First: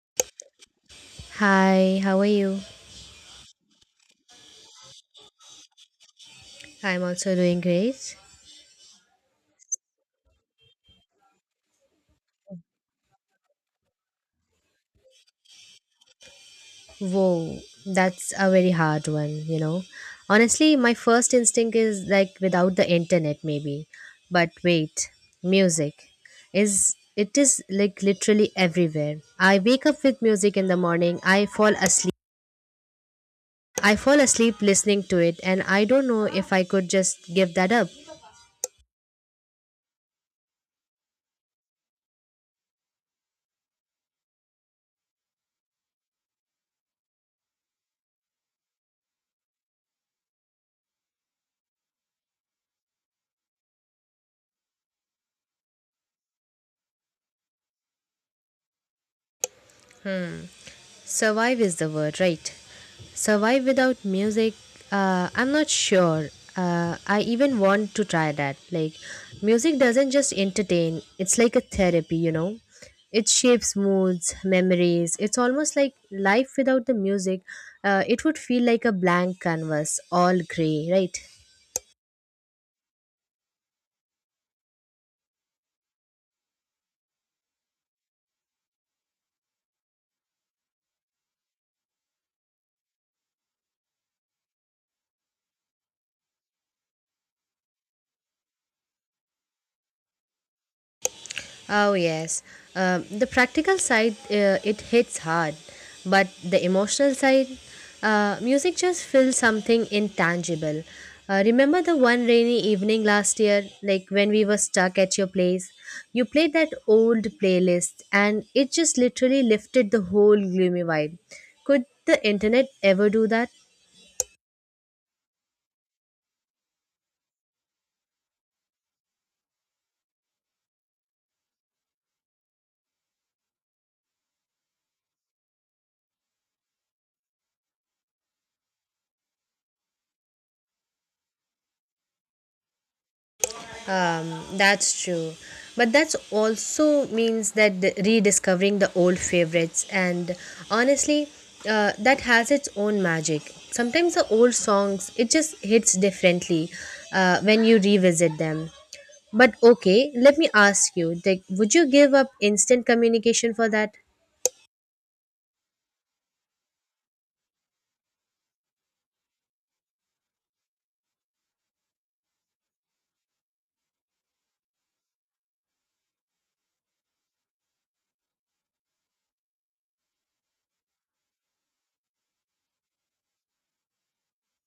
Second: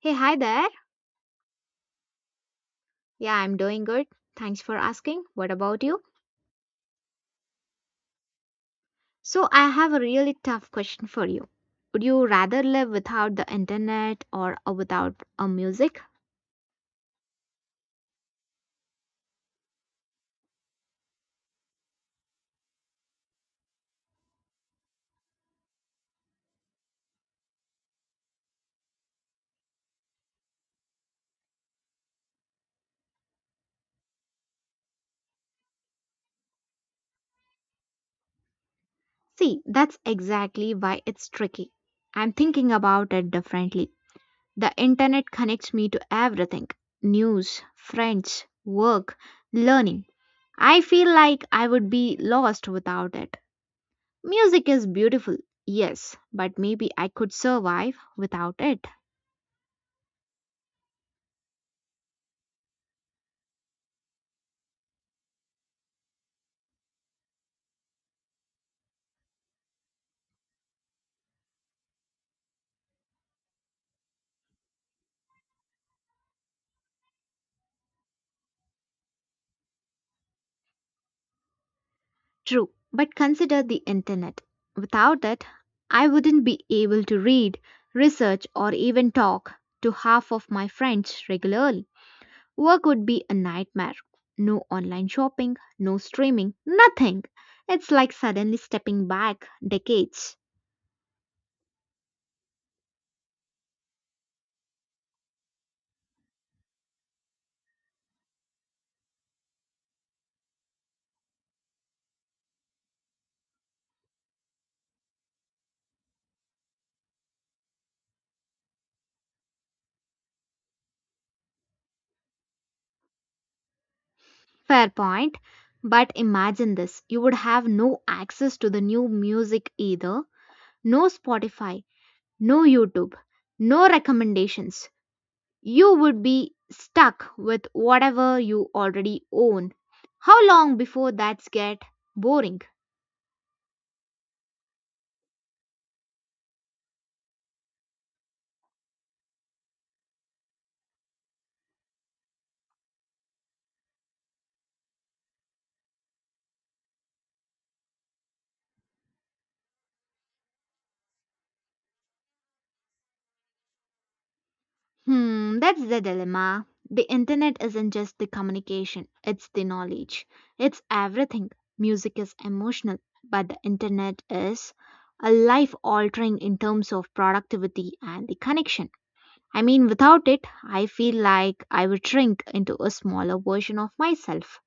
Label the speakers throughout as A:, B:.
A: Hey, hi there.
B: Hi, how are you?
A: Yeah, I'm doing good. Thanks for asking. What about you?
B: I'm also doing great.
A: So, I have a really tough question for you. Would you rather live without the internet or without a music?
B: Whoa, that's a very hard one, you know. Honestly, my first instinct is like without the internet, maybe. But wait, music is like literally everywhere. I wake up with music in the morning, I fall asleep listening to it, and I don't know if I could just give that up.
A: See, that's exactly why it's tricky. I'm thinking about it differently. The internet connects me to everything: news, friends, work, learning. I feel like I would be lost without it. Music is beautiful, yes, but maybe I could survive without it.
B: Survive is the word, right? Survive without music, I'm not sure. I even want to try that. Like, music doesn't just entertain, it's like a therapy, you know? It shapes moods, memories. It's almost like life without the music, it would feel like a blank canvas, all gray, right?
A: True, but consider the internet. Without it, I wouldn't be able to read, research, or even talk to half of my friends regularly. Work would be a nightmare. No online shopping, no streaming, nothing. It's like suddenly stepping back decades.
B: Oh yes. The practical side, it hits hard, but the emotional side, music just feels something intangible. Remember the one rainy evening last year, like when we were stuck at your place? You played that old playlist, and it just literally lifted the whole gloomy vibe. Could the internet ever do that?
A: Fair point. But imagine this: you would have no access to the new music either, no Spotify, no YouTube, no recommendations. You would be stuck with whatever you already own. How long before that gets boring?
B: That's true. But that's also means that rediscovering the old favorites, and honestly, that has its own magic. Sometimes the old songs it just hits differently when you revisit them. But okay, let me ask you: like, would you give up instant communication for that?
A: Hmm, that's the dilemma. The internet isn't just the communication, it's the knowledge. It's everything. Music is emotional, but the internet is a life altering in terms of productivity and the connection. I mean, without it, I feel like I would shrink into a smaller version of myself.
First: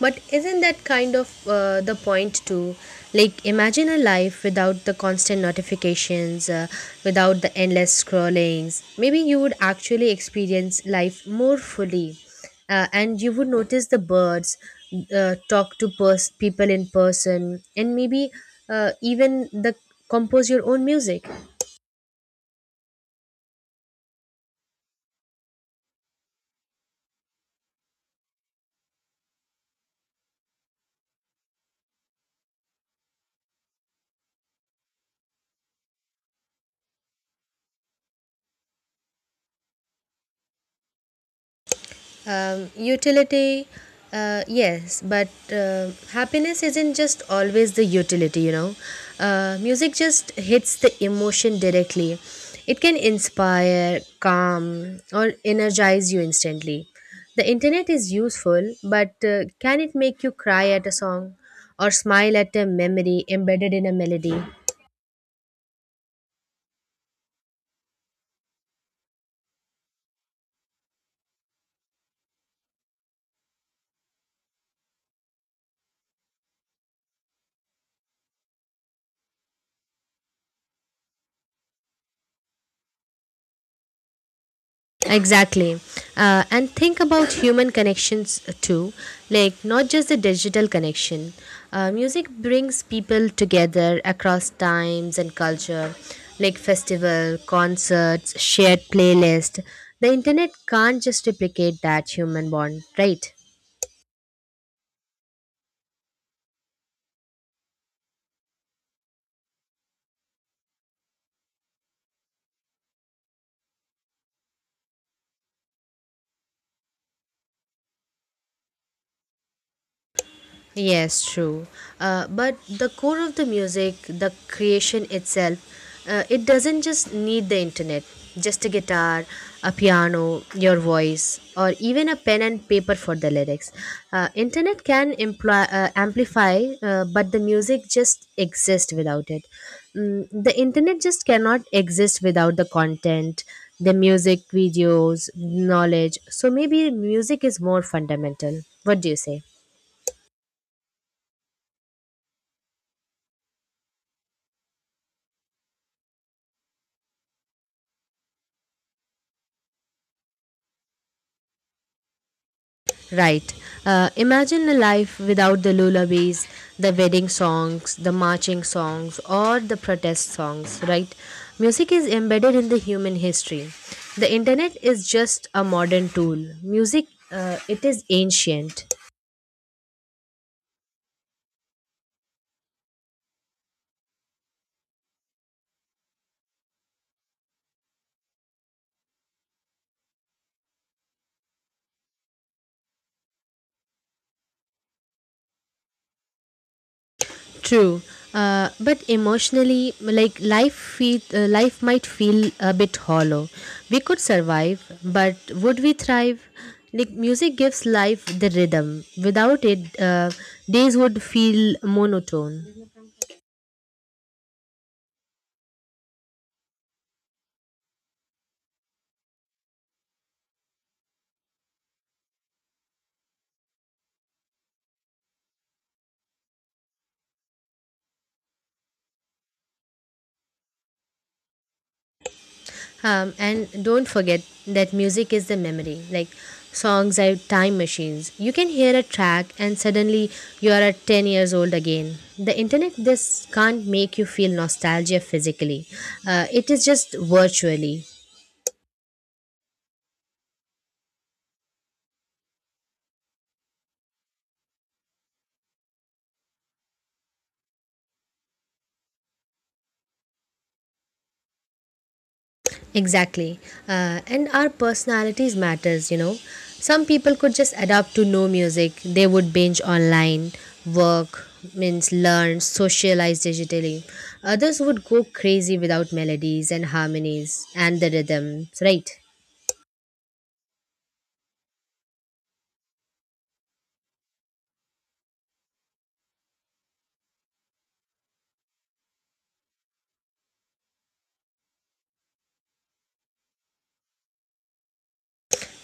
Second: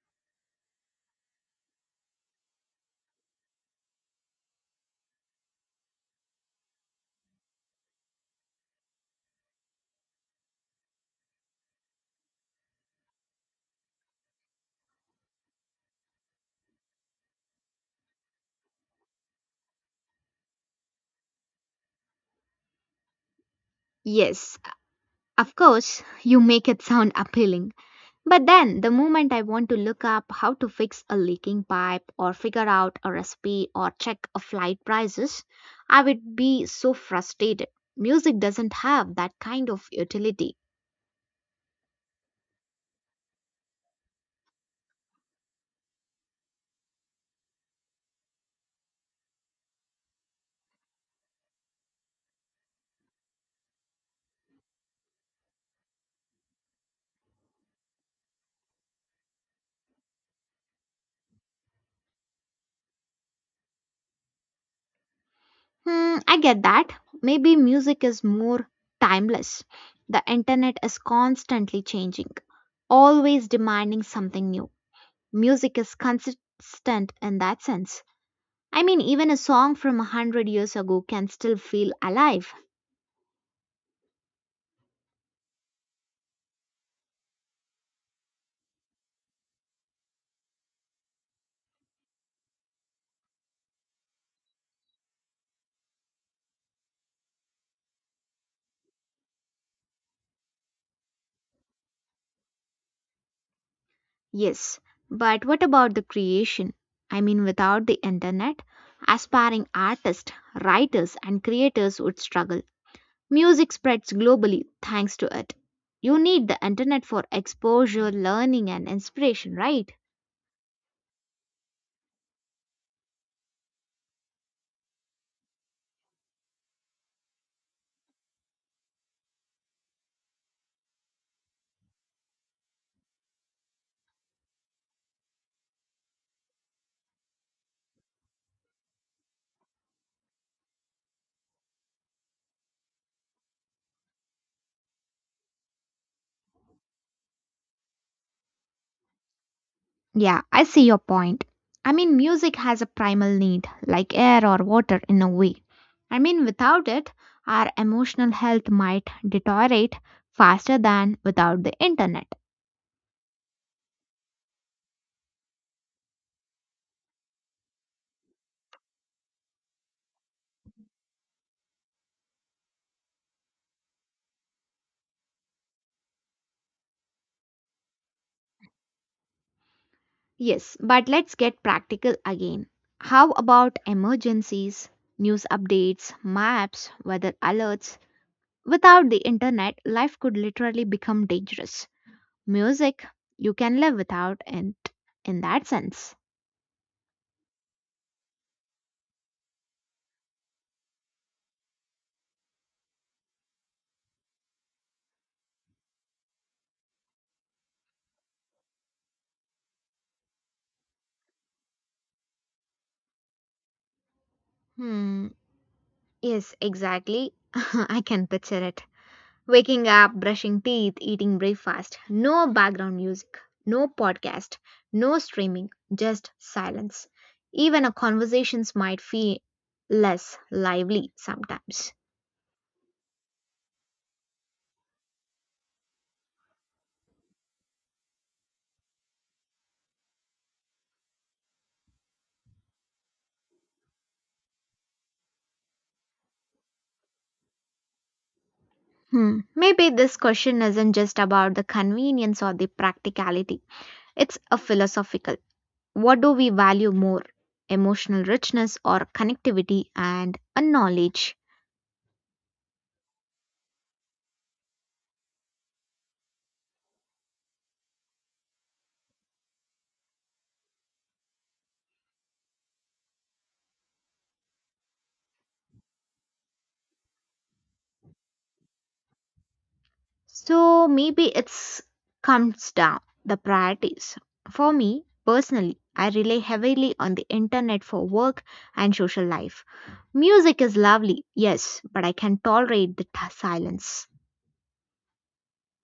B: But isn't that kind of the point too? Like, imagine a life without the constant notifications, without the endless scrollings. Maybe you would actually experience life more fully, and you would notice the birds, talk to people in person, and maybe even the compose your own music.
A: Yes, of course, you make it sound appealing. But then, the moment I want to look up how to fix a leaking pipe or figure out a recipe or check a flight prices, I would be so frustrated. Music doesn't have that kind of utility.
B: Utility, yes, but happiness isn't just always the utility, you know. Music just hits the emotion directly. It can inspire, calm, or energize you instantly. The internet is useful, but can it make you cry at a song or smile at a memory embedded in a melody?
A: Hmm, I get that. Maybe music is more timeless. The internet is constantly changing, always demanding something new. Music is consistent in that sense. I mean, even a song from a hundred years ago can still feel alive.
B: Exactly. And think about human connections too, like not just the digital connection. Music brings people together across times and culture, like festival, concerts, shared playlist. The internet can't just replicate that human bond, right?
A: Yes, but what about the creation? I mean, without the internet, aspiring artists, writers, and creators would struggle. Music spreads globally thanks to it. You need the internet for exposure, learning, and inspiration, right?
B: Yes, true. But the core of the music, the creation itself, it doesn't just need the internet, just a guitar, a piano, your voice, or even a pen and paper for the lyrics. Internet can amplify, but the music just exists without it. Mm, the internet just cannot exist without the content, the music, videos, knowledge. So maybe music is more fundamental. What do you say?
A: Yeah, I see your point. I mean, music has a primal need, like air or water in a way. I mean, without it, our emotional health might deteriorate faster than without the internet.
B: Right. Imagine a life without the lullabies, the wedding songs, the marching songs, or the protest songs, right? Music is embedded in the human history. The internet is just a modern tool. Music, it is ancient.
A: Yes, but let's get practical again. How about emergencies, news updates, maps, weather alerts? Without the internet, life could literally become dangerous. Music, you can live without it in that sense.
B: True, but emotionally, like life might feel a bit hollow. We could survive, but would we thrive? Like music gives life the rhythm. Without it, days would feel monotone.
A: Hmm. Yes, exactly. I can picture it. Waking up, brushing teeth, eating breakfast. No background music, no podcast, no streaming, just silence. Even our conversations might feel less lively sometimes.
B: And don't forget that music is the memory. Like songs are time machines. You can hear a track and suddenly you are at 10 years old again. The internet, this can't make you feel nostalgia physically, it is just virtually.
A: Hmm. Maybe this question isn't just about the convenience or the practicality. It's a philosophical. What do we value more? Emotional richness or connectivity and a knowledge?
B: Exactly. And our personalities matters, you know. Some people could just adapt to no music. They would binge online, work, means learn, socialize digitally. Others would go crazy without melodies and harmonies and the rhythms, right?
A: So maybe it's comes down the priorities. For me personally, I rely heavily on the internet for work and social life. Music is lovely, yes, but I can tolerate the silence.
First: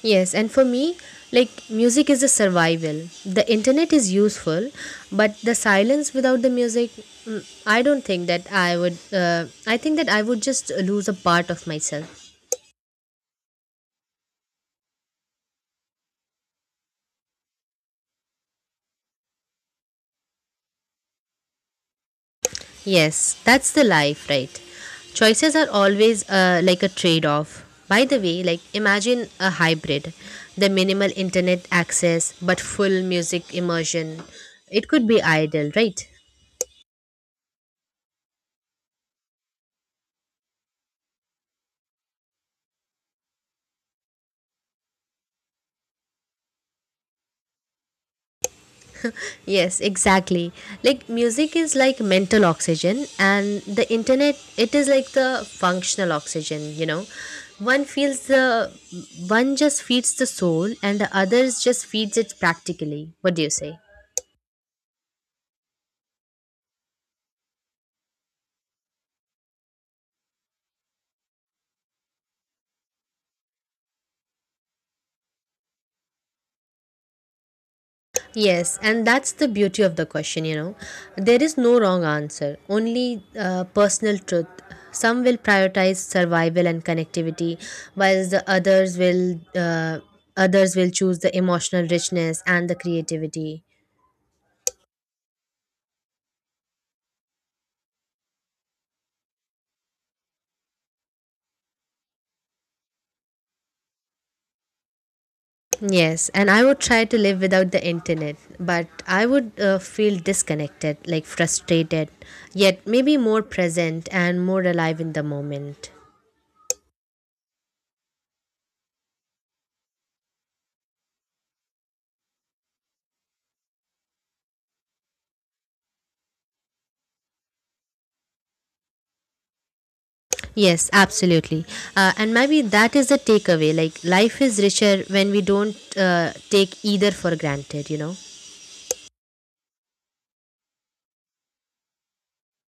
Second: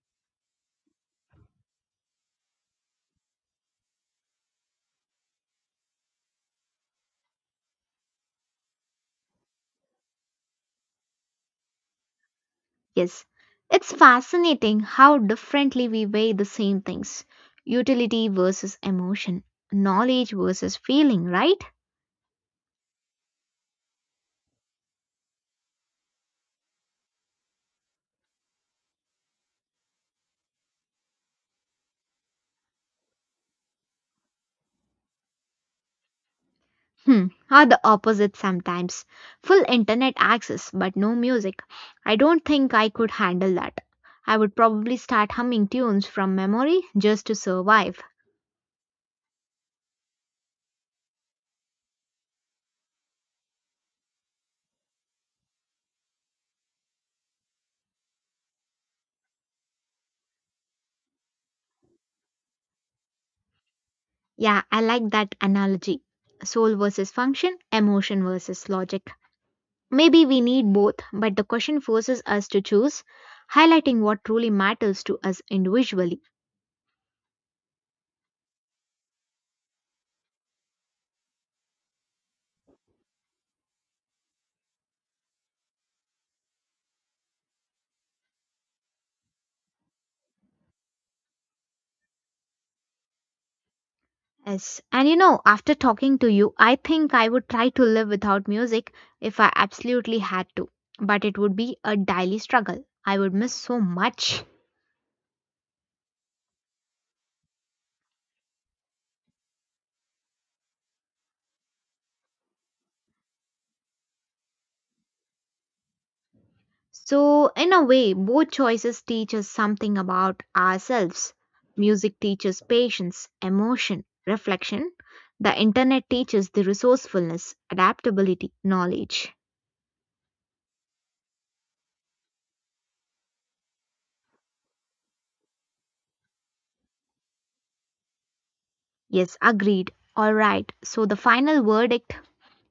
B: Yes, and for me, like music is a survival. The internet is useful, but the silence without the music, mm, I don't think that I would. I think that I would just lose a part of myself.
A: Yes. It's fascinating how differently we weigh the same things: utility versus emotion, knowledge versus feeling, right?
B: Yes, that's the life, right? Choices are always like a trade off. By the way, like imagine a hybrid, the minimal internet access but full music immersion. It could be ideal, right?
A: Hmm, are the opposite sometimes. Full internet access, but no music. I don't think I could handle that. I would probably start humming tunes from memory just to survive.
B: Yes, exactly. Like music is like mental oxygen and the internet it is like the functional oxygen, you know. One feels the One just feeds the soul and the others just feeds it practically. What do you say?
A: Yeah, I like that analogy. Soul versus function, emotion versus logic. Maybe we need both, but the question forces us to choose, highlighting what truly matters to us individually.
B: Yes, and that's the beauty of the question, you know. There is no wrong answer, only personal truth. Some will prioritize survival and connectivity, while the others will choose the emotional richness and the creativity.
A: Yes. And you know, after talking to you, I think I would try to live without music if I absolutely had to. But it would be a daily struggle. I would miss so much.
B: Yes, and I would try to live without the internet, but I would feel disconnected, like frustrated, yet maybe more present and more alive in the moment.
A: So, in a way, both choices teach us something about ourselves. Music teaches patience, emotion, reflection. The internet teaches the resourcefulness, adaptability, knowledge.
B: Yes, absolutely. And maybe that is the takeaway. Like, life is richer when we don't take either for granted, you know.
A: Yes, agreed. All right. So, the final verdict:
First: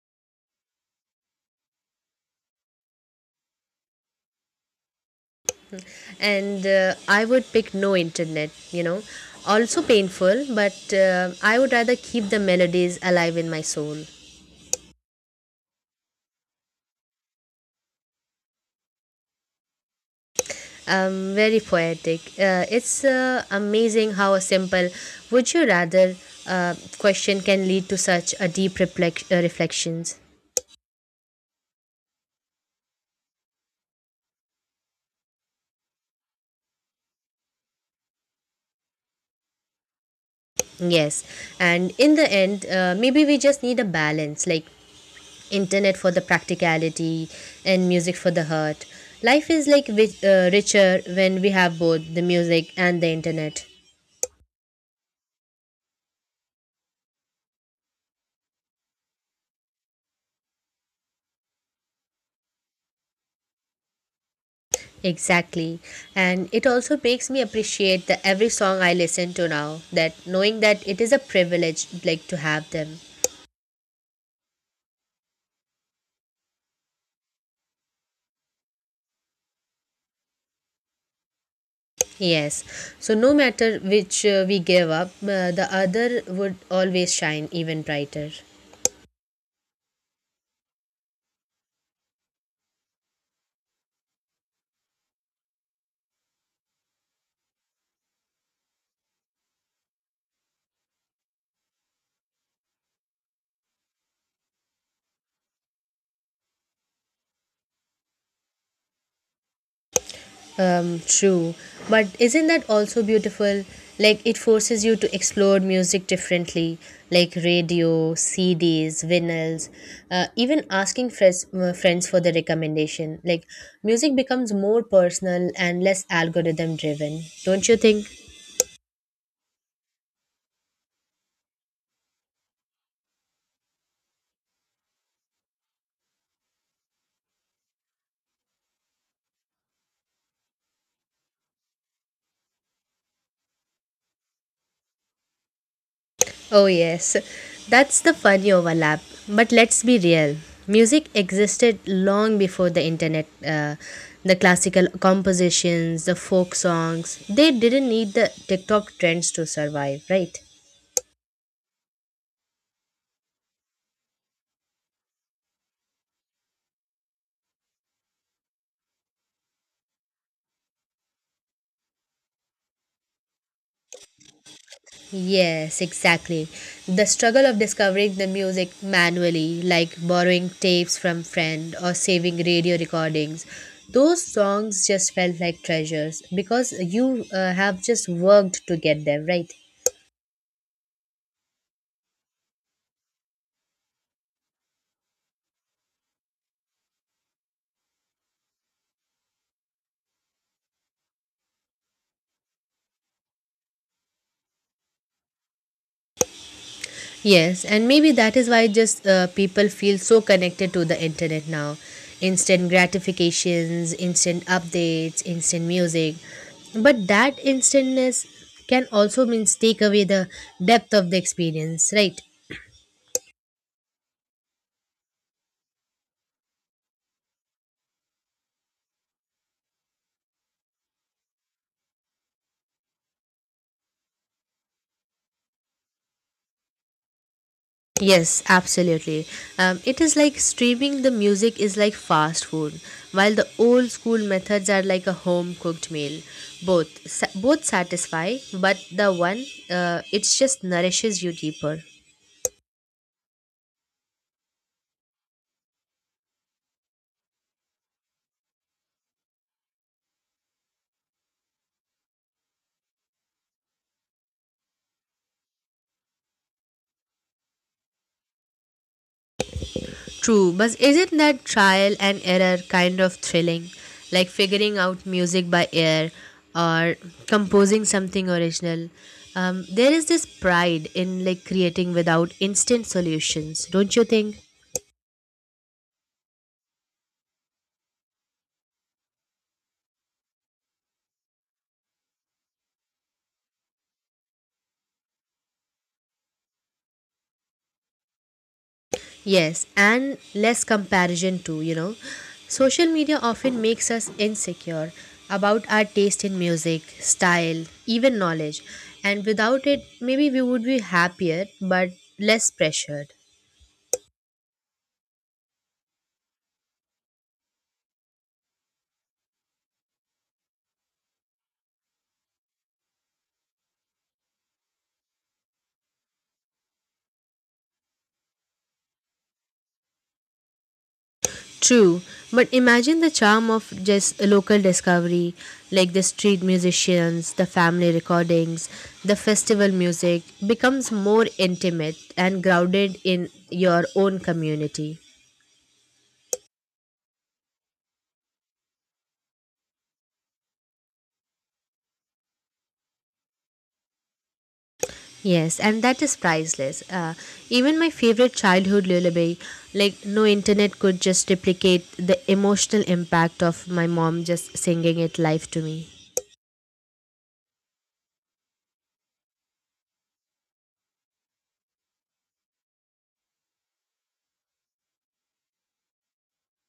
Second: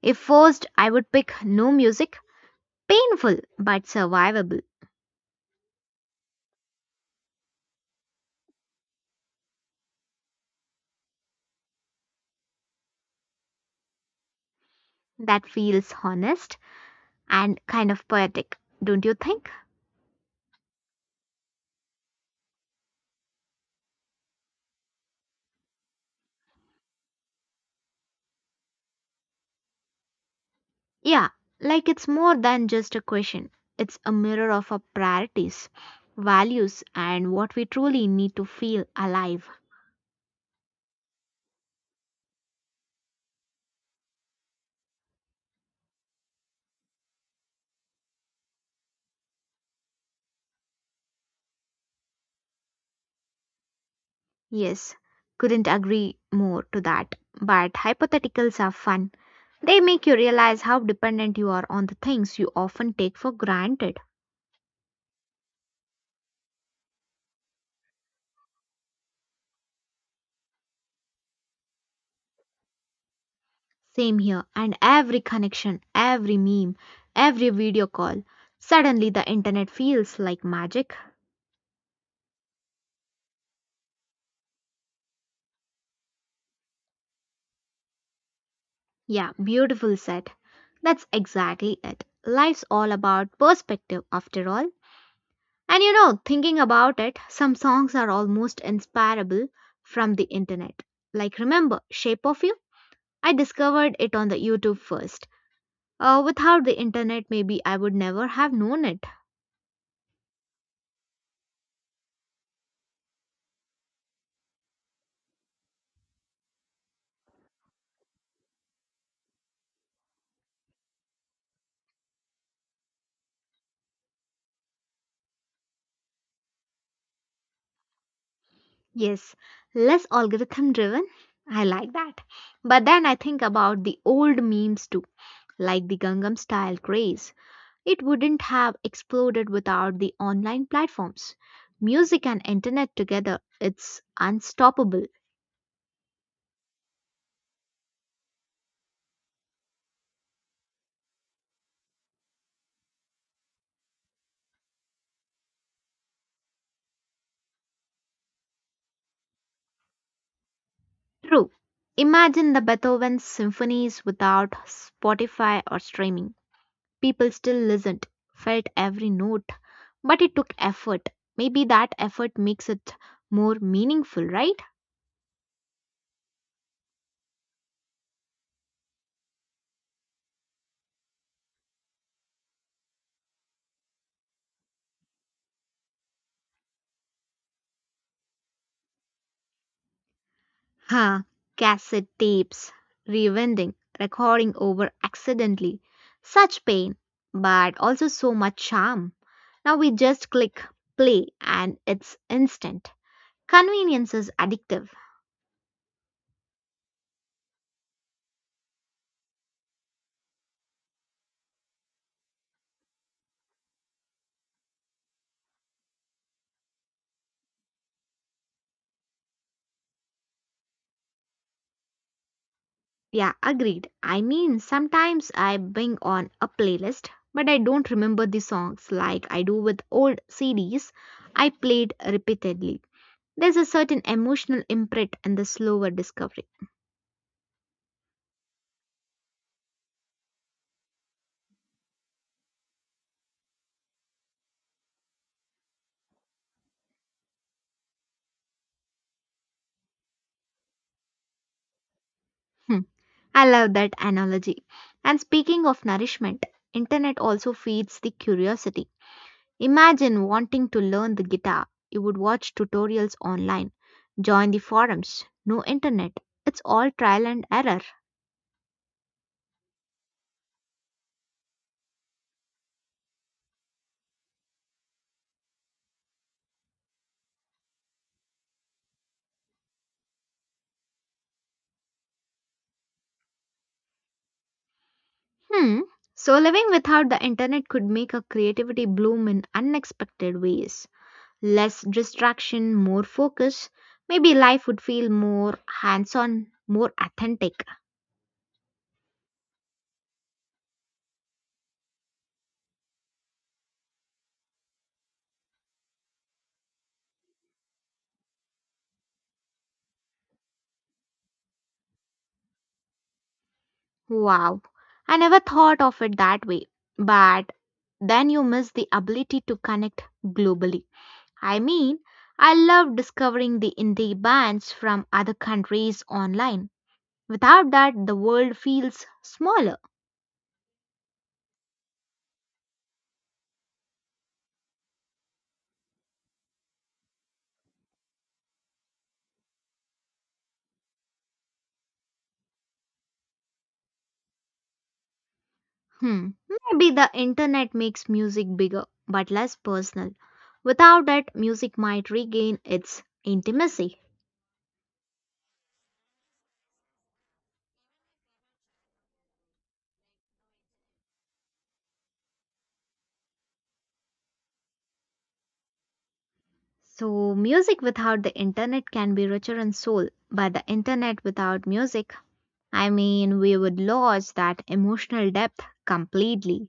A: if forced, I would pick no music. Painful but survivable.
B: And I would pick no internet, you know. Also painful, but I would rather keep the melodies alive in my soul.
A: That feels honest and kind of poetic, don't you think?
B: Very poetic. It's amazing how a simple would you rather question can lead to such a deep reflections.
A: Yeah, like it's more than just a question, it's a mirror of our priorities, values, and what we truly need to feel alive.
B: Yes. And in the end, maybe we just need a balance. Like, internet for the practicality and music for the heart, life is like richer when we have both the music and the internet.
A: Yes, couldn't agree more to that. But hypotheticals are fun. They make you realize how dependent you are on the things you often take for granted.
B: Exactly, and it also makes me appreciate the every song I listen to now, that knowing that it is a privilege like to have them.
A: Same here. And every connection, every meme, every video call, suddenly the internet feels like magic.
B: Yes, so no matter which we give up, the other would always shine even brighter.
A: Yeah, beautiful said. That's exactly it. Life's all about perspective, after all. And you know, thinking about it, some songs are almost inspirable from the internet. Like, remember Shape of You? I discovered it on the YouTube first. Without the internet, maybe I would never have known it.
B: True. But isn't that also beautiful? Like it forces you to explore music differently, like radio, CDs, vinyls, uh, even asking friends for the recommendation. Like music becomes more personal and less algorithm driven, don't you think?
A: Yes, less algorithm driven. I like that. But then I think about the old memes too, like the Gangnam style craze. It wouldn't have exploded without the online platforms. Music and internet together, it's unstoppable.
B: Oh, yes, that's the funny overlap. But let's be real, music existed long before the internet. The classical compositions, the folk songs, they didn't need the TikTok trends to survive, right?
A: True. Imagine the Beethoven symphonies without Spotify or streaming. People still listened, felt every note, but it took effort. Maybe that effort makes it more meaningful, right?
B: Yes, exactly. The struggle of discovering the music manually, like borrowing tapes from friend or saving radio recordings, those songs just felt like treasures because you have just worked to get them, right?
A: Huh? Cassette tapes, rewinding, recording over accidentally. Such pain, but also so much charm. Now we just click play and it's instant. Convenience is addictive.
B: Yes, and maybe that is why just people feel so connected to the internet now. Instant gratifications, instant updates, instant music. But that instantness can also means take away the depth of the experience, right?
A: Yeah, agreed. I mean, sometimes I bring on a playlist, but I don't remember the songs like I do with old CDs I played repeatedly. There's a certain emotional imprint in the slower discovery.
B: Yes, absolutely. It is like streaming the music is like fast food, while the old school methods are like a home cooked meal. Both satisfy, but the one it just nourishes you deeper.
A: I love that analogy. And speaking of nourishment, internet also feeds the curiosity. Imagine wanting to learn the guitar. You would watch tutorials online, join the forums. No internet, it's all trial and error.
B: True, but isn't that trial and error kind of thrilling? Like figuring out music by ear or composing something original. There is this pride in like creating without instant solutions, don't you think?
A: Hmm. So living without the internet could make our creativity bloom in unexpected ways. Less distraction, more focus. Maybe life would feel more hands-on, more authentic.
B: Yes, and less comparison too, you know. Social media often makes us insecure about our taste in music, style, even knowledge. And without it, maybe we would be happier but less pressured.
A: Wow, I never thought of it that way. But then you miss the ability to connect globally. I mean, I love discovering the indie bands from other countries online. Without that, the world feels smaller.
B: True, but imagine the charm of just a local discovery, like the street musicians, the family recordings, the festival music becomes more intimate and grounded in your own community.
A: Hmm, maybe the internet makes music bigger but less personal. Without it, music might regain its intimacy.
B: Yes, and that is priceless. Even my favorite childhood lullaby, like no internet could just replicate the emotional impact of my mom just singing it live to me.
A: So, music without the internet can be richer in soul, but the internet without music, I mean, we would lose that emotional depth completely.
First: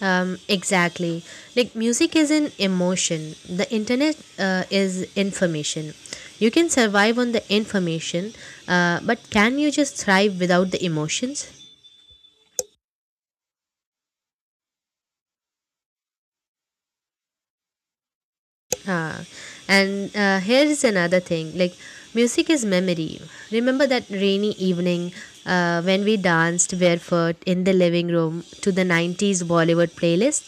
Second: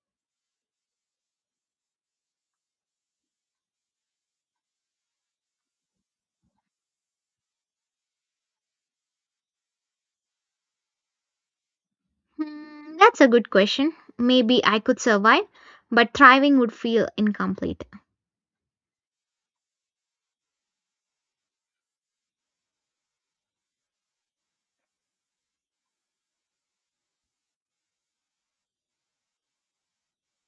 B: Exactly. Like music is an emotion. The internet is information. You can survive on the information, but can you just thrive without the emotions?
A: Hmm, that's a good question. Maybe I could survive, but thriving would feel incomplete.
B: Uh, and here is another thing. Like music is memory. Remember that rainy evening when we danced barefoot in the living room to the '90s Bollywood playlist.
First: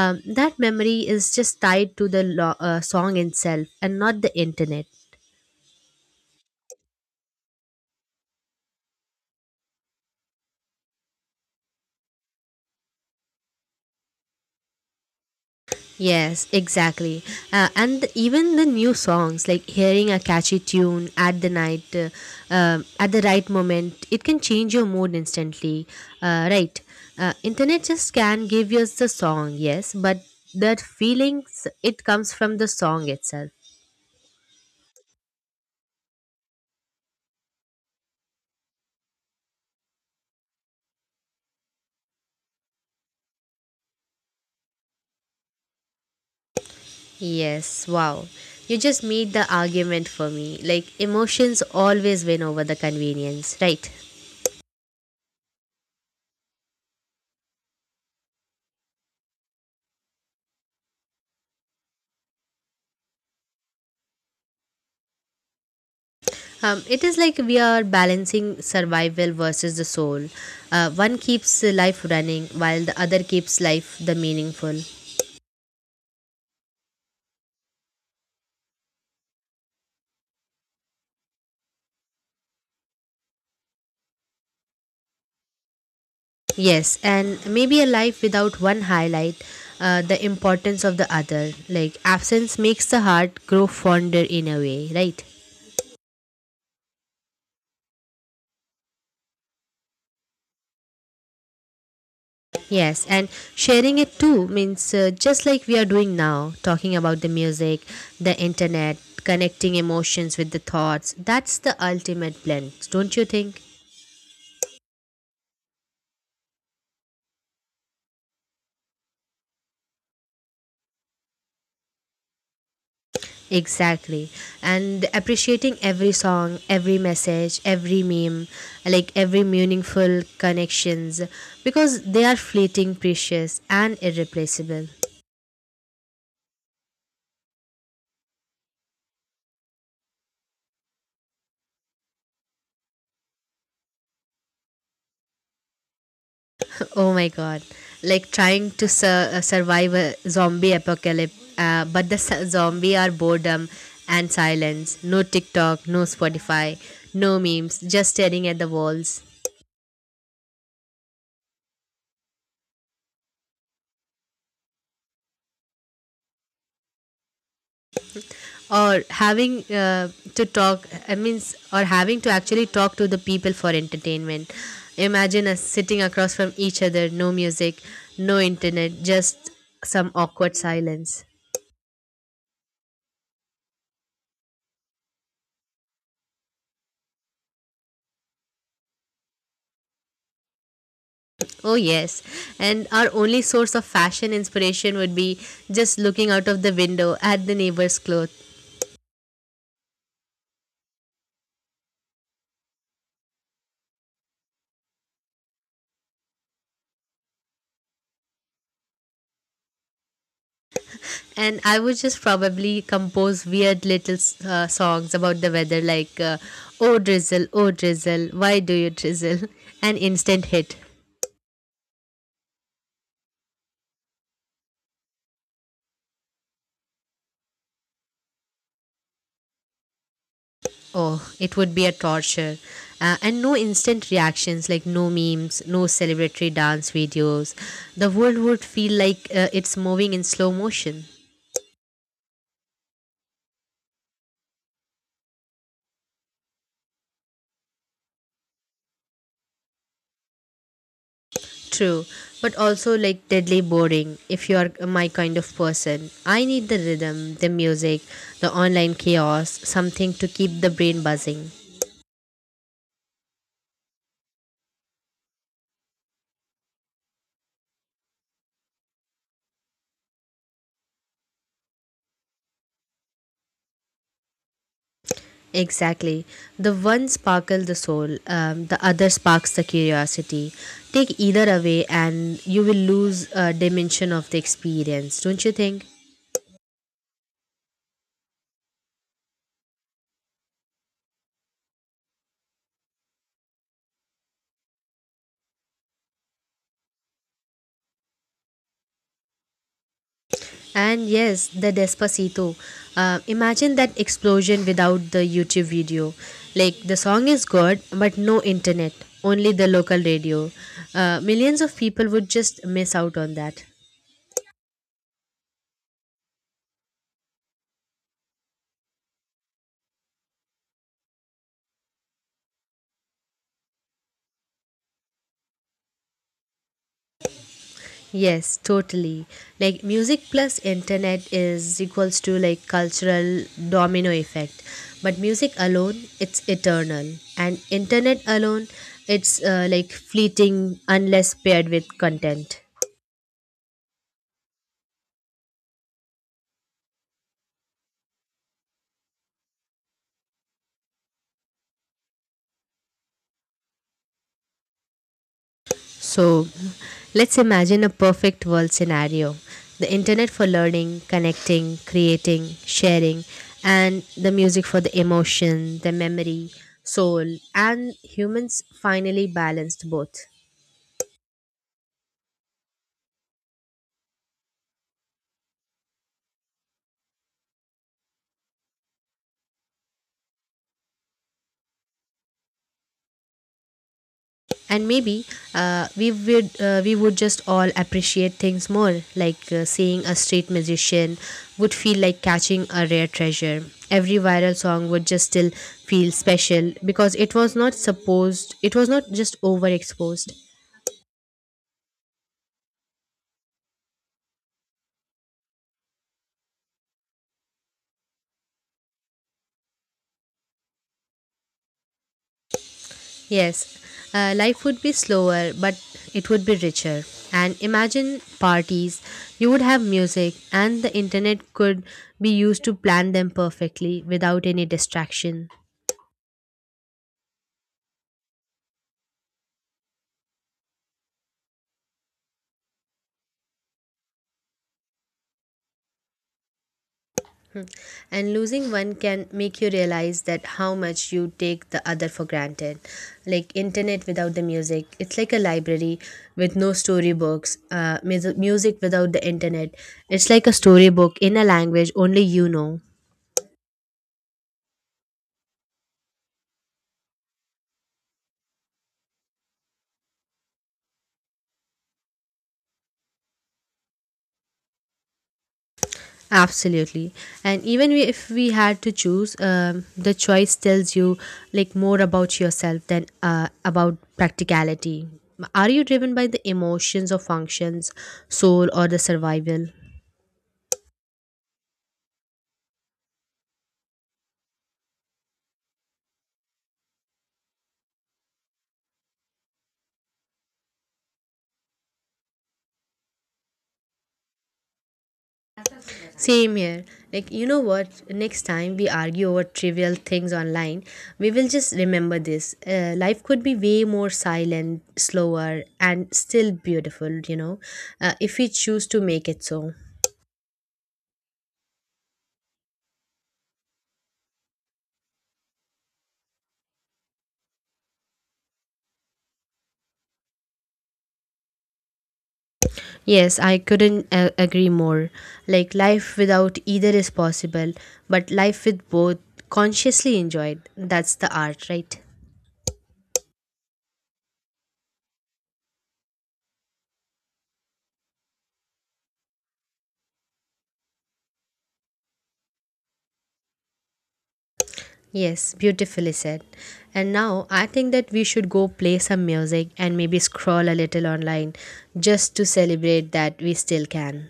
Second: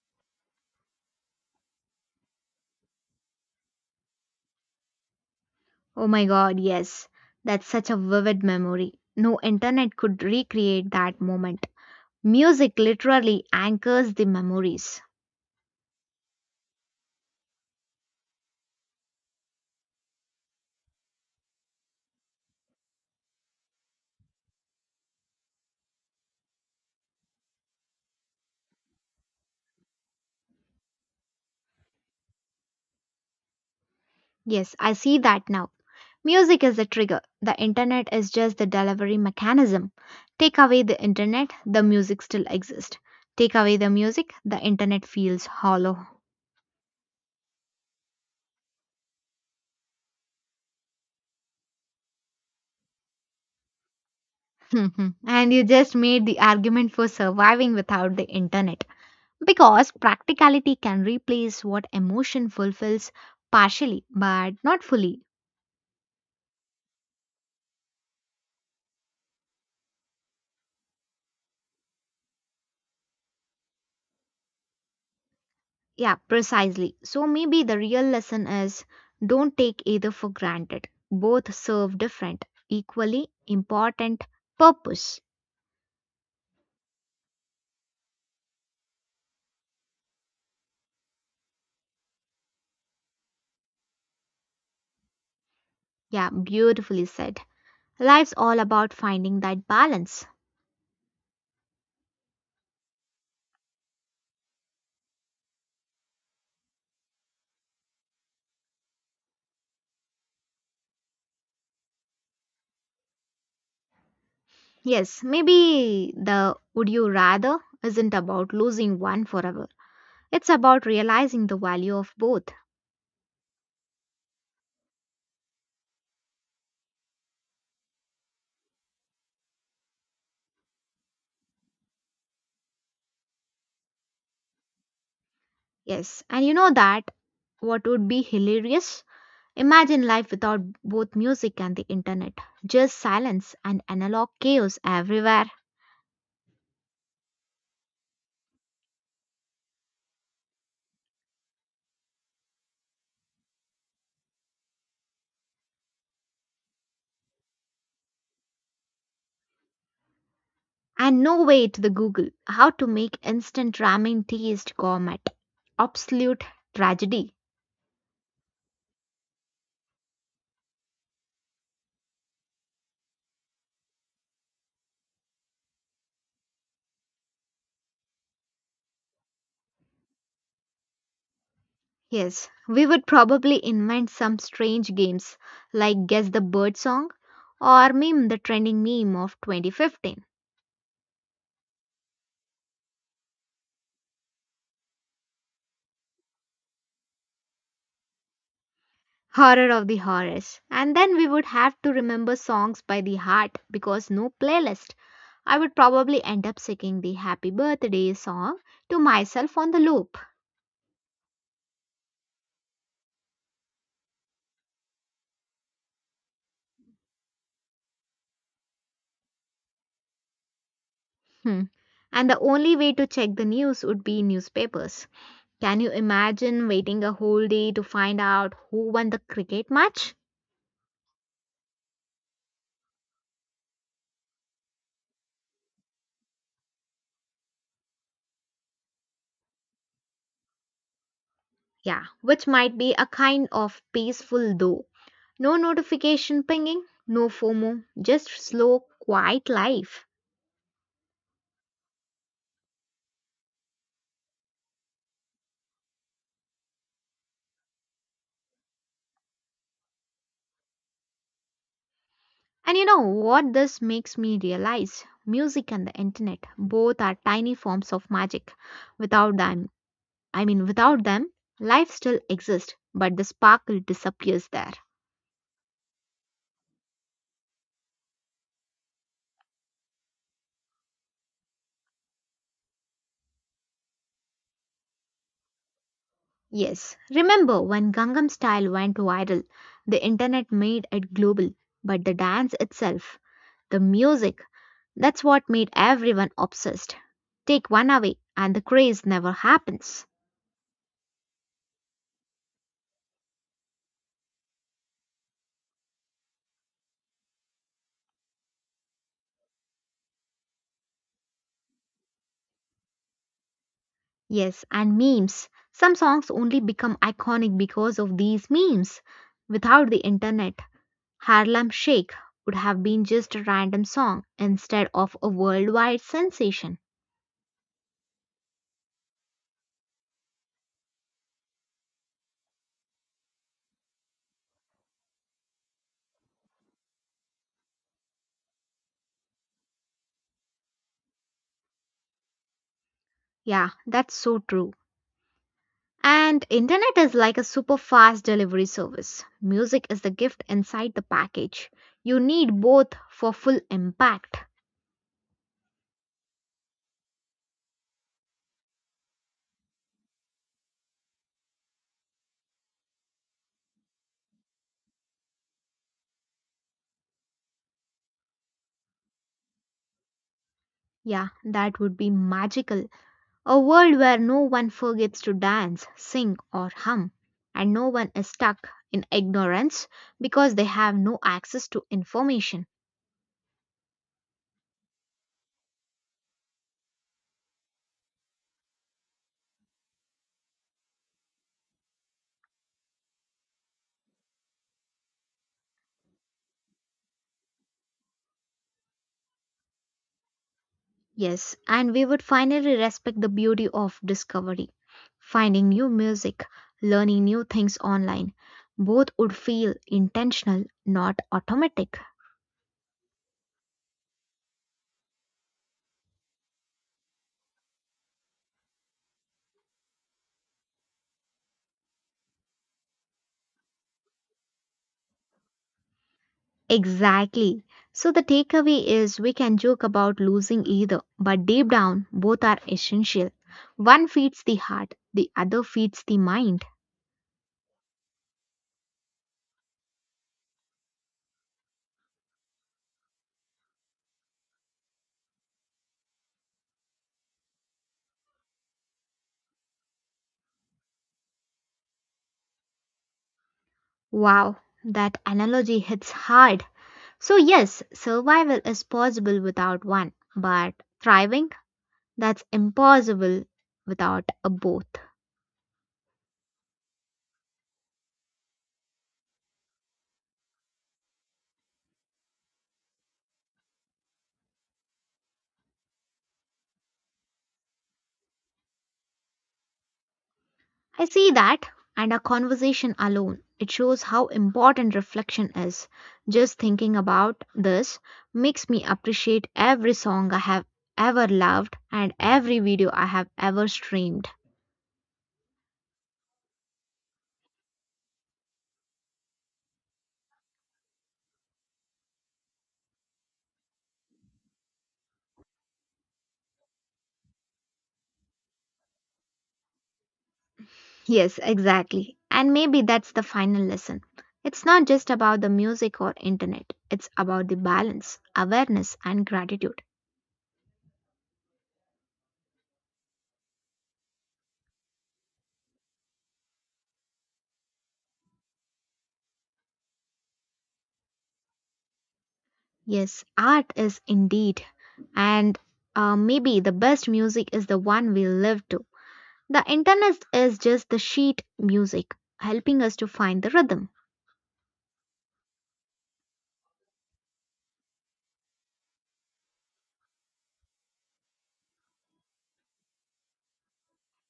B: That memory is just tied to the song itself and not the internet.
A: Oh my god, yes. That's such a vivid memory. No internet could recreate that moment. Music literally anchors the memories.
B: Yes, exactly. And even the new songs, like hearing a catchy tune at the night, at the right moment, it can change your mood instantly. Right. Internet just can give you the song, yes, but that feelings, it comes from the song itself.
A: Yes, I see that now. Music is the trigger. The internet is just the delivery mechanism. Take away the internet, the music still exists. Take away the music, the internet feels hollow.
B: Yes, wow. You just made the argument for me. Like, emotions always win over the convenience, right?
A: And you just made the argument for surviving without the internet. Because practicality can replace what emotion fulfills partially but not fully.
B: It is like we are balancing survival versus the soul. One keeps life running while the other keeps life the meaningful.
A: Yeah, precisely. So maybe the real lesson is don't take either for granted. Both serve different, equally important purpose.
B: Yes, and maybe a life without one highlight the importance of the other. Like absence makes the heart grow fonder in a way, right?
A: Yeah, beautifully said. Life's all about finding that balance.
B: Yes, and sharing it too means just like we are doing now, talking about the music, the internet, connecting emotions with the thoughts. That's the ultimate blend, don't you think?
A: Yes, maybe the would you rather isn't about losing one forever. It's about realizing the value of both.
B: Exactly. And appreciating every song, every message, every meme, like every meaningful connections because they are fleeting, precious and irreplaceable.
A: Yes, and you know that what would be hilarious? Imagine life without both music and the internet. Just silence and analog chaos everywhere.
B: Oh my god. Like trying to survive a zombie apocalypse, but the zombie are boredom and silence. No TikTok, no Spotify, no memes, just staring at the walls.
A: And no way to the Google how to make instant ramen taste gourmet. Absolute tragedy.
B: Or having to talk, I mean, or having to actually talk to the people for entertainment. Imagine us sitting across from each other, no music, no internet, just some awkward silence.
A: Yes, we would probably invent some strange games like Guess the Bird Song or Meme the Trending Meme of 2015.
B: Oh yes, and our only source of fashion inspiration would be just looking out of the window at the neighbor's clothes.
A: Horror of the horrors. And then we would have to remember songs by the heart because no playlist. I would probably end up singing the happy birthday song to myself on the loop.
B: And I would just probably compose weird little songs about the weather, like oh drizzle, oh drizzle, why do you drizzle? An instant hit.
A: Hmm. And the only way to check the news would be newspapers. Can you imagine waiting a whole day to find out who won the cricket match?
B: Oh, it would be a torture. And no instant reactions, like no memes, no celebratory dance videos. The world would feel like it's moving in slow motion.
A: Yeah, which might be a kind of peaceful though. No notification pinging, no FOMO, just slow, quiet life.
B: True, but also like deadly boring if you are my kind of person. I need the rhythm, the music, the online chaos, something to keep the brain buzzing.
A: And you know what this makes me realize? Music and the internet both are tiny forms of magic. Without them, I mean, without them, life still exists, but the sparkle disappears there.
B: Exactly. The one sparkles the soul, the other sparks the curiosity. Take either away, and you will lose a dimension of the experience, don't you think?
A: Yes, remember when Gangnam Style went viral, the internet made it global, but the dance itself, the music, that's what made everyone obsessed. Take one away, and the craze never happens.
B: And yes, the Despacito. Imagine that explosion without the YouTube video. Like, the song is good, but no internet, only the local radio. Millions of people would just miss out on that.
A: Yes, and memes. Some songs only become iconic because of these memes. Without the internet, Harlem Shake would have been just a random song instead of a worldwide sensation.
B: Yes, totally. Like music plus internet is equals to like cultural domino effect. But music alone, it's eternal. And internet alone, it's like fleeting unless paired with content.
A: Yeah, that's so true. And internet is like a super fast delivery service. Music is the gift inside the package. You need both for full impact.
B: So let's imagine a perfect world scenario. The internet for learning, connecting, creating, sharing, and the music for the emotion, the memory, soul, and humans finally balanced both.
A: Yeah, that would be magical. A world where no one forgets to dance, sing, or hum, and no one is stuck in ignorance because they have no access to information.
B: And maybe we would just all appreciate things more, like seeing a street magician would feel like catching a rare treasure. Every viral song would just still feel special because it was not supposed, it was not just overexposed.
A: Yes, and we would finally respect the beauty of discovery. Finding new music, learning new things online, both would feel intentional, not automatic.
B: Yes, life would be slower, but it would be richer. And imagine parties, you would have music and the internet could be used to plan them perfectly without any distraction.
A: Exactly. So the takeaway is we can joke about losing either, but deep down, both are essential. One feeds the heart, the other feeds the mind.
B: And losing one can make you realize that how much you take the other for granted. Like internet without the music, it's like a library with no storybooks. Music without the internet, it's like a storybook in a language only you know.
A: Wow, that analogy hits hard. So, yes, survival is possible without one, but thriving, that's impossible without a both.
B: Absolutely. And even we, if we had to choose, the choice tells you like more about yourself than about practicality. Are you driven by the emotions or functions, soul or the survival?
A: I see that, and a conversation alone, it shows how important reflection is. Just thinking about this makes me appreciate every song I have ever loved and every video I have ever streamed.
B: Same here. Like, you know what? Next time we argue over trivial things online, we will just remember this. Life could be way more silent, slower, and still beautiful, you know, if we choose to make it so.
A: Yes, exactly. And maybe that's the final lesson. It's not just about the music or internet, it's about the balance, awareness, and gratitude.
B: Yes, I couldn't agree more. Like, life without either is possible, but life with both consciously enjoyed. That's the art, right?
A: Yes, art is indeed. And maybe the best music is the one we live to. The internet is just the sheet music, helping us to find the rhythm.
B: Yes, beautifully said. And now I think that we should go play some music and maybe scroll a little online just to celebrate that we still can.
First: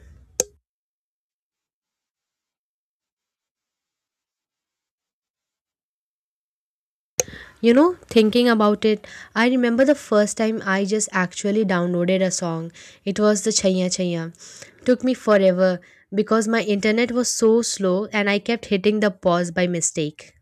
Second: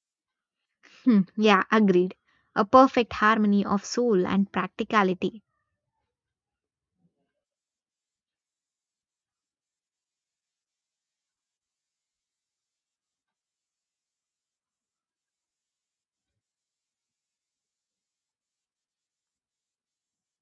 A: Yeah, agreed. A perfect harmony of soul and practicality.
B: You know, thinking about it, I remember the first time I just actually downloaded a song. It was the Chaiya Chaiya. Took me forever because my internet was so slow and I kept hitting the pause by mistake.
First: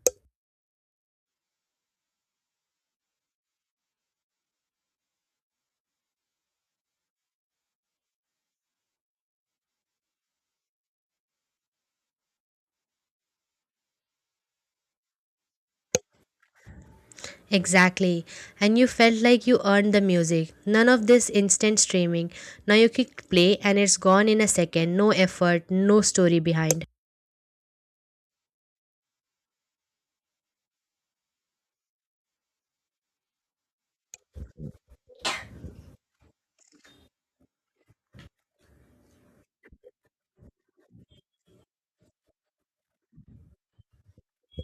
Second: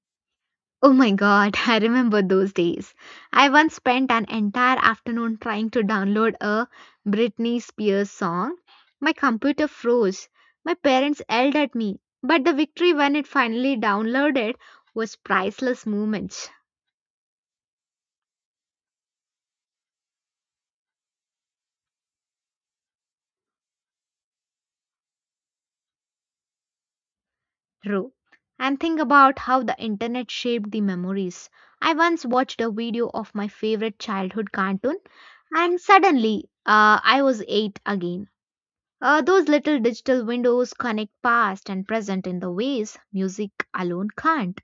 A: Oh my god, I remember those days. I once spent an entire afternoon trying to download a Britney Spears song. My computer froze. My parents yelled at me. But the victory when it finally downloaded was priceless moment.
B: Exactly. And you felt like you earned the music. None of this instant streaming. Now you click play and it's gone in a second. No effort, no story behind.
A: True. And think about how the internet shaped the memories. I once watched a video of my favorite childhood cartoon, and suddenly I was eight again. Those little digital windows connect past and present in the ways music alone can't.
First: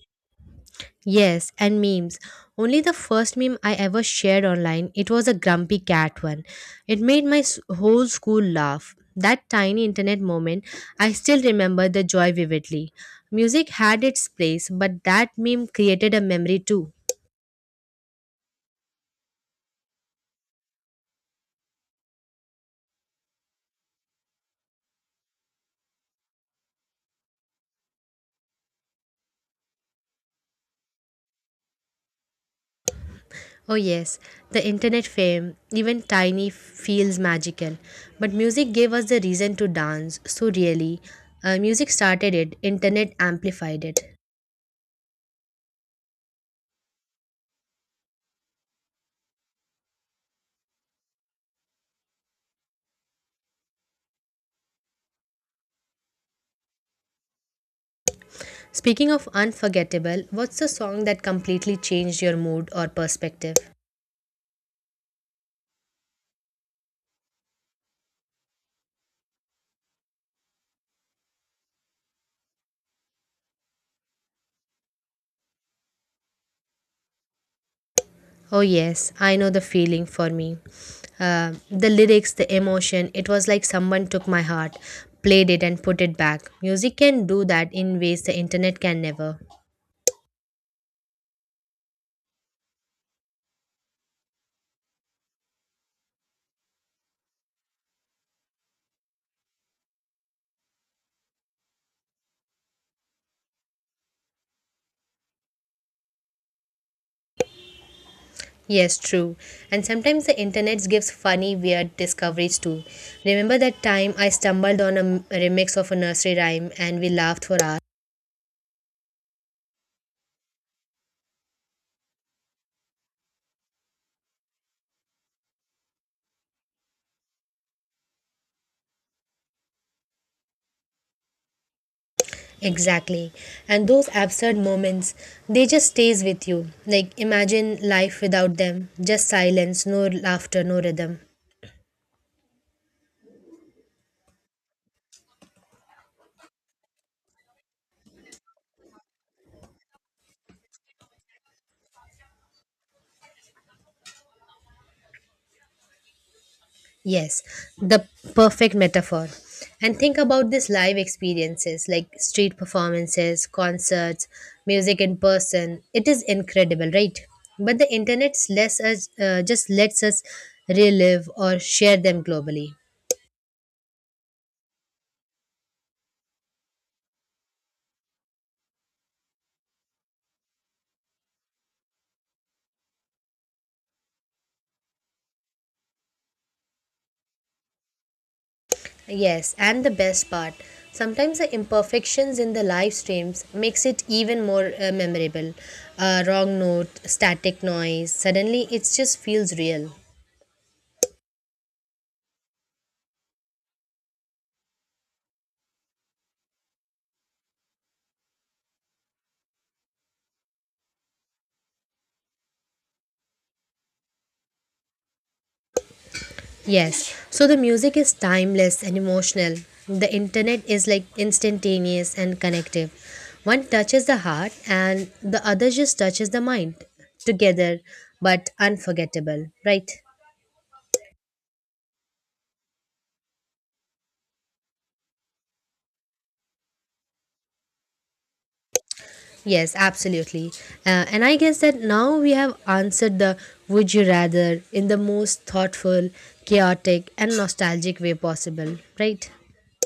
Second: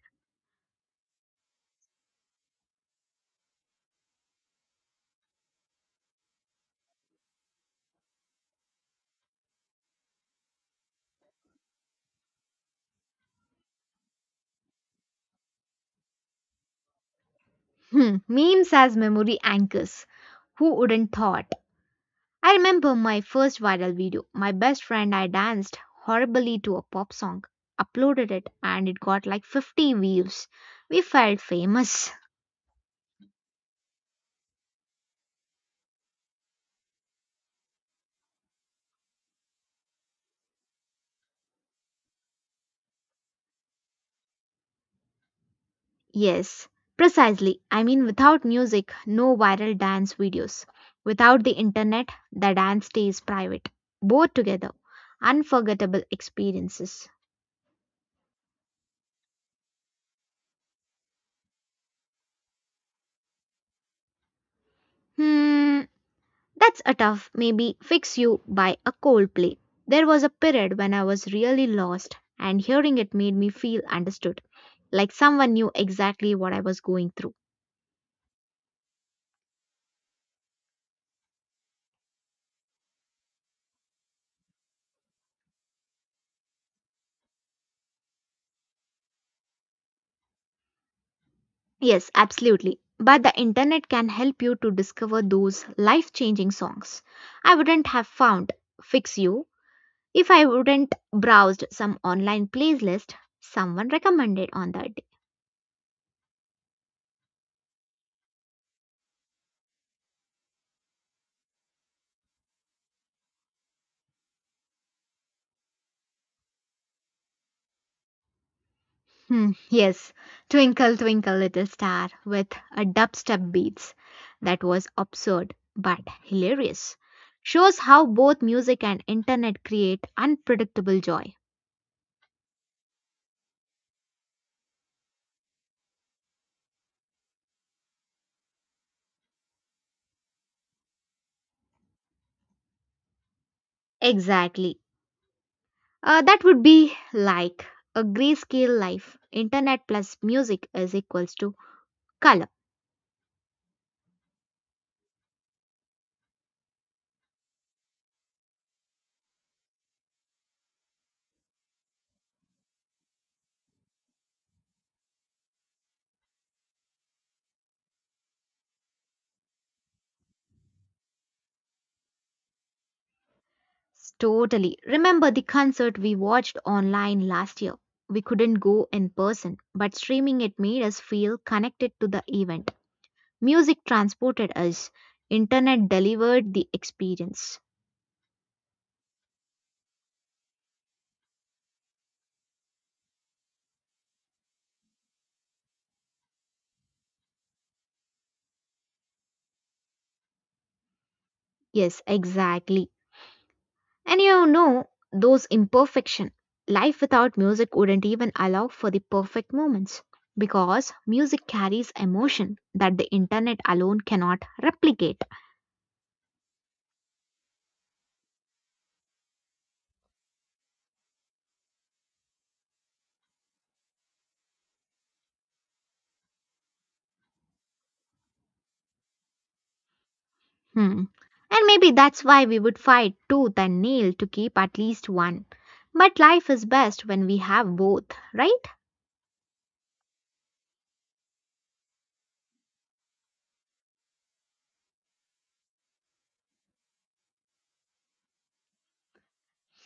B: Yes, and memes. Only the first meme I ever shared online, it was a grumpy cat one. It made my whole school laugh. That tiny internet moment, I still remember the joy vividly. Music had its place, but that meme created a memory too.
A: Memes as memory anchors. Who wouldn't thought? I remember my first viral video. My best friend I danced horribly to a pop song, uploaded it, and it got like 50 views. We felt famous.
B: Oh, yes, the internet fame, even tiny feels magical. But music gave us the reason to dance, so really, music started it, internet amplified it.
A: Yes, precisely. I mean, without music, no viral dance videos. Without the internet, the dance stays private. Both together, unforgettable experiences.
B: Speaking of unforgettable, what's the song that completely changed your mood or perspective?
A: Hmm, that's a tough maybe fix you by a Coldplay. There was a period when I was really lost, and hearing it made me feel understood, like someone knew exactly what I was going through.
B: Oh, yes, I know the feeling for me. The lyrics, the emotion, it was like someone took my heart, played it, and put it back. Music can do that in ways the internet can never.
A: Yes, absolutely. But the internet can help you to discover those life changing songs. I wouldn't have found Fix You if I wouldn't browsed some online playlist someone recommended on that day.
B: Yes, true. And sometimes the internet gives funny, weird discoveries too. Remember that time I stumbled on a remix of a nursery rhyme and we laughed for hours?
A: Yes, Twinkle Twinkle Little Star with a dubstep beats. That was absurd but hilarious. Shows how both music and internet create unpredictable joy.
B: Exactly. And those absurd moments, they just stays with you. Like imagine life without them, just silence, no laughter, no rhythm.
A: Exactly. That would be like a grayscale life. Internet plus music is equals to color.
B: Yes, the perfect metaphor. And think about these live experiences like street performances, concerts, music in person. It is incredible, right? But the internet lets us, just lets us relive or share them globally.
A: Totally. Remember the concert we watched online last year? We couldn't go in person, but streaming it made us feel connected to the event. Music transported us. Internet delivered the experience.
B: Yes, and the best part, sometimes the imperfections in the live streams makes it even more memorable. A wrong note, static noise, suddenly it just feels real.
A: Yes, exactly. And you know, those imperfection. Life without music wouldn't even allow for the perfect moments because music carries emotion that the internet alone cannot replicate.
B: Yes, so the music is timeless and emotional. The internet is like instantaneous and connective. One touches the heart and the other just touches the mind. Together, but unforgettable, right?
A: Hmm. And maybe that's why we would fight tooth and nail to keep at least one. But life is best when we have both, right?
B: Yes, absolutely. And I guess that now we have answered the would you rather in the most thoughtful, chaotic, and nostalgic way possible, right?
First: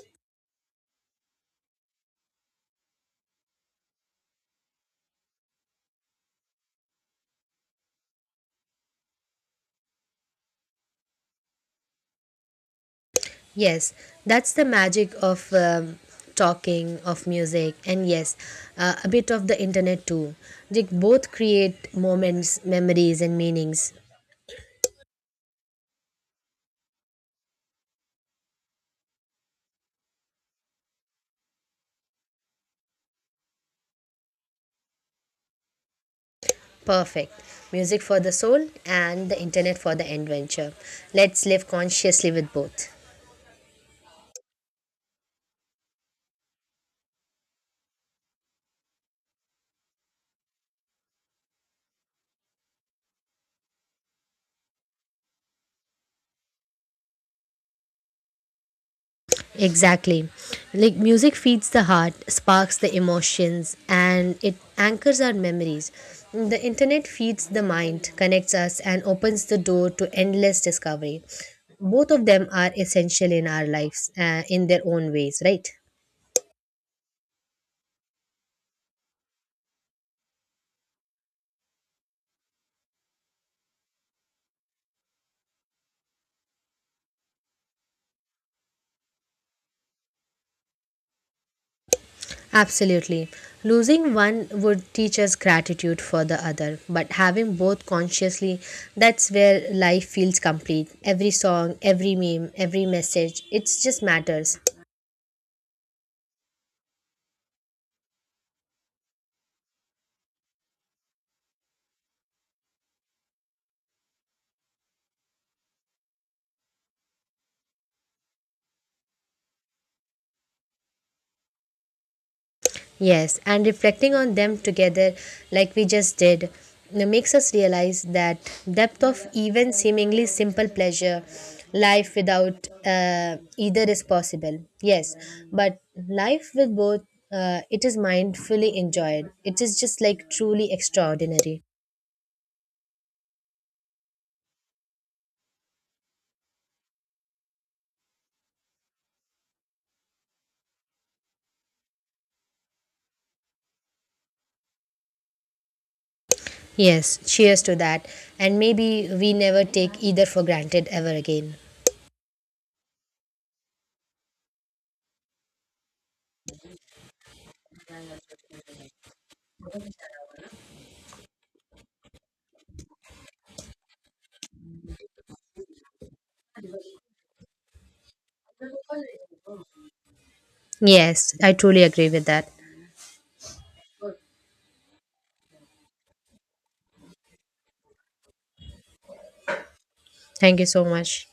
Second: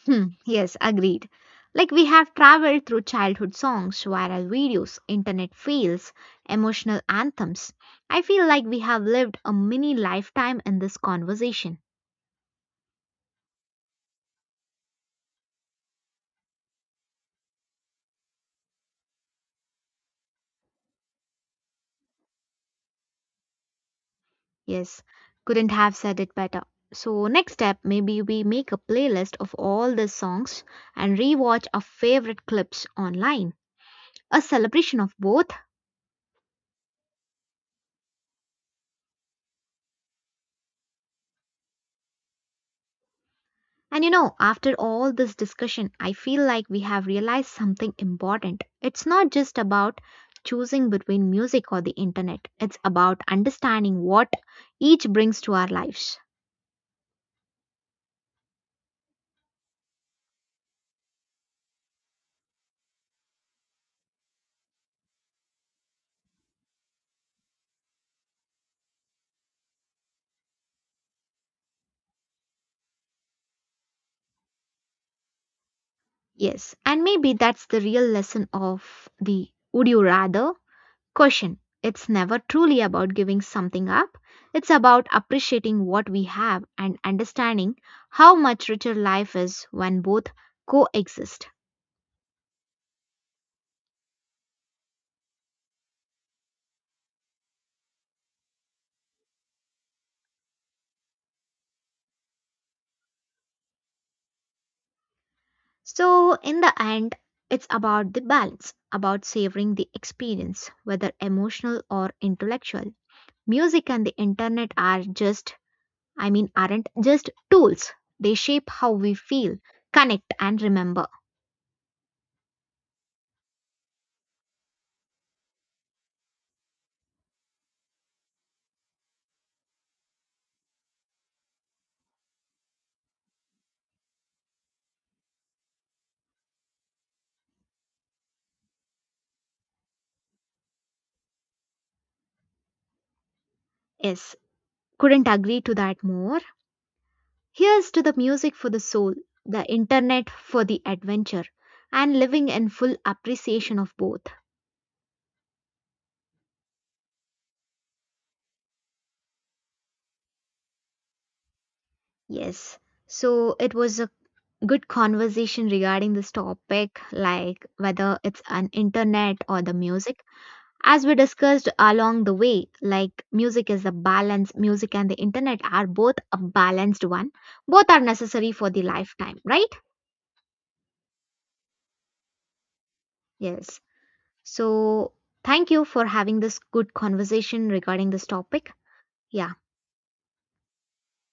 A: Yes, agreed. Like we have traveled through childhood songs, viral videos, internet fails, emotional anthems. I feel like we have lived a mini lifetime in this conversation.
B: Yes, that's the magic of talking, of music, and yes, a bit of the internet too. They both create moments, memories, and meanings.
A: Yes, couldn't have said it better. So, next step, maybe we make a playlist of all the songs and rewatch our favorite clips online. A celebration of both.
B: Perfect. Music for the soul and the internet for the adventure. Let's live consciously with both.
A: And you know, after all this discussion, I feel like we have realized something important. It's not just about choosing between music or the internet, it's about understanding what each brings to our lives.
B: Exactly. Like music feeds the heart, sparks the emotions, and it anchors our memories. The internet feeds the mind, connects us, and opens the door to endless discovery. Both of them are essential in our lives in their own ways, right?
A: Yes, and maybe that's the real lesson of the would you rather question. It's never truly about giving something up, it's about appreciating what we have and understanding how much richer life is when both coexist.
B: Absolutely. Losing one would teach us gratitude for the other, but having both consciously, that's where life feels complete. Every song, every meme, every message, it just matters.
A: So, in the end, it's about the balance, about savoring the experience, whether emotional or intellectual. Music and the internet are aren't just tools. They shape how we feel, connect, and remember.
B: Yes, and reflecting on them together, like we just did, it makes us realize that depth of even seemingly simple pleasure, life without either is possible. Yes, but life with both, it is mindfully enjoyed. It is just like truly extraordinary.
A: Yes, couldn't agree to that more. Here's to the music for the soul, the internet for the adventure, and living in full appreciation of both.
B: Yes, cheers to that. And maybe we never take either for granted ever again.
A: Yes. So it was a good conversation regarding this topic, like whether it's an internet or the music. As we discussed along the way, like music is a balance, music and the internet are both a balanced one. Both are necessary for the lifetime, right?
B: Yes, I truly agree with that.
A: Yes. So, thank you for having this good conversation regarding this topic. Yeah.
B: Thank you so much.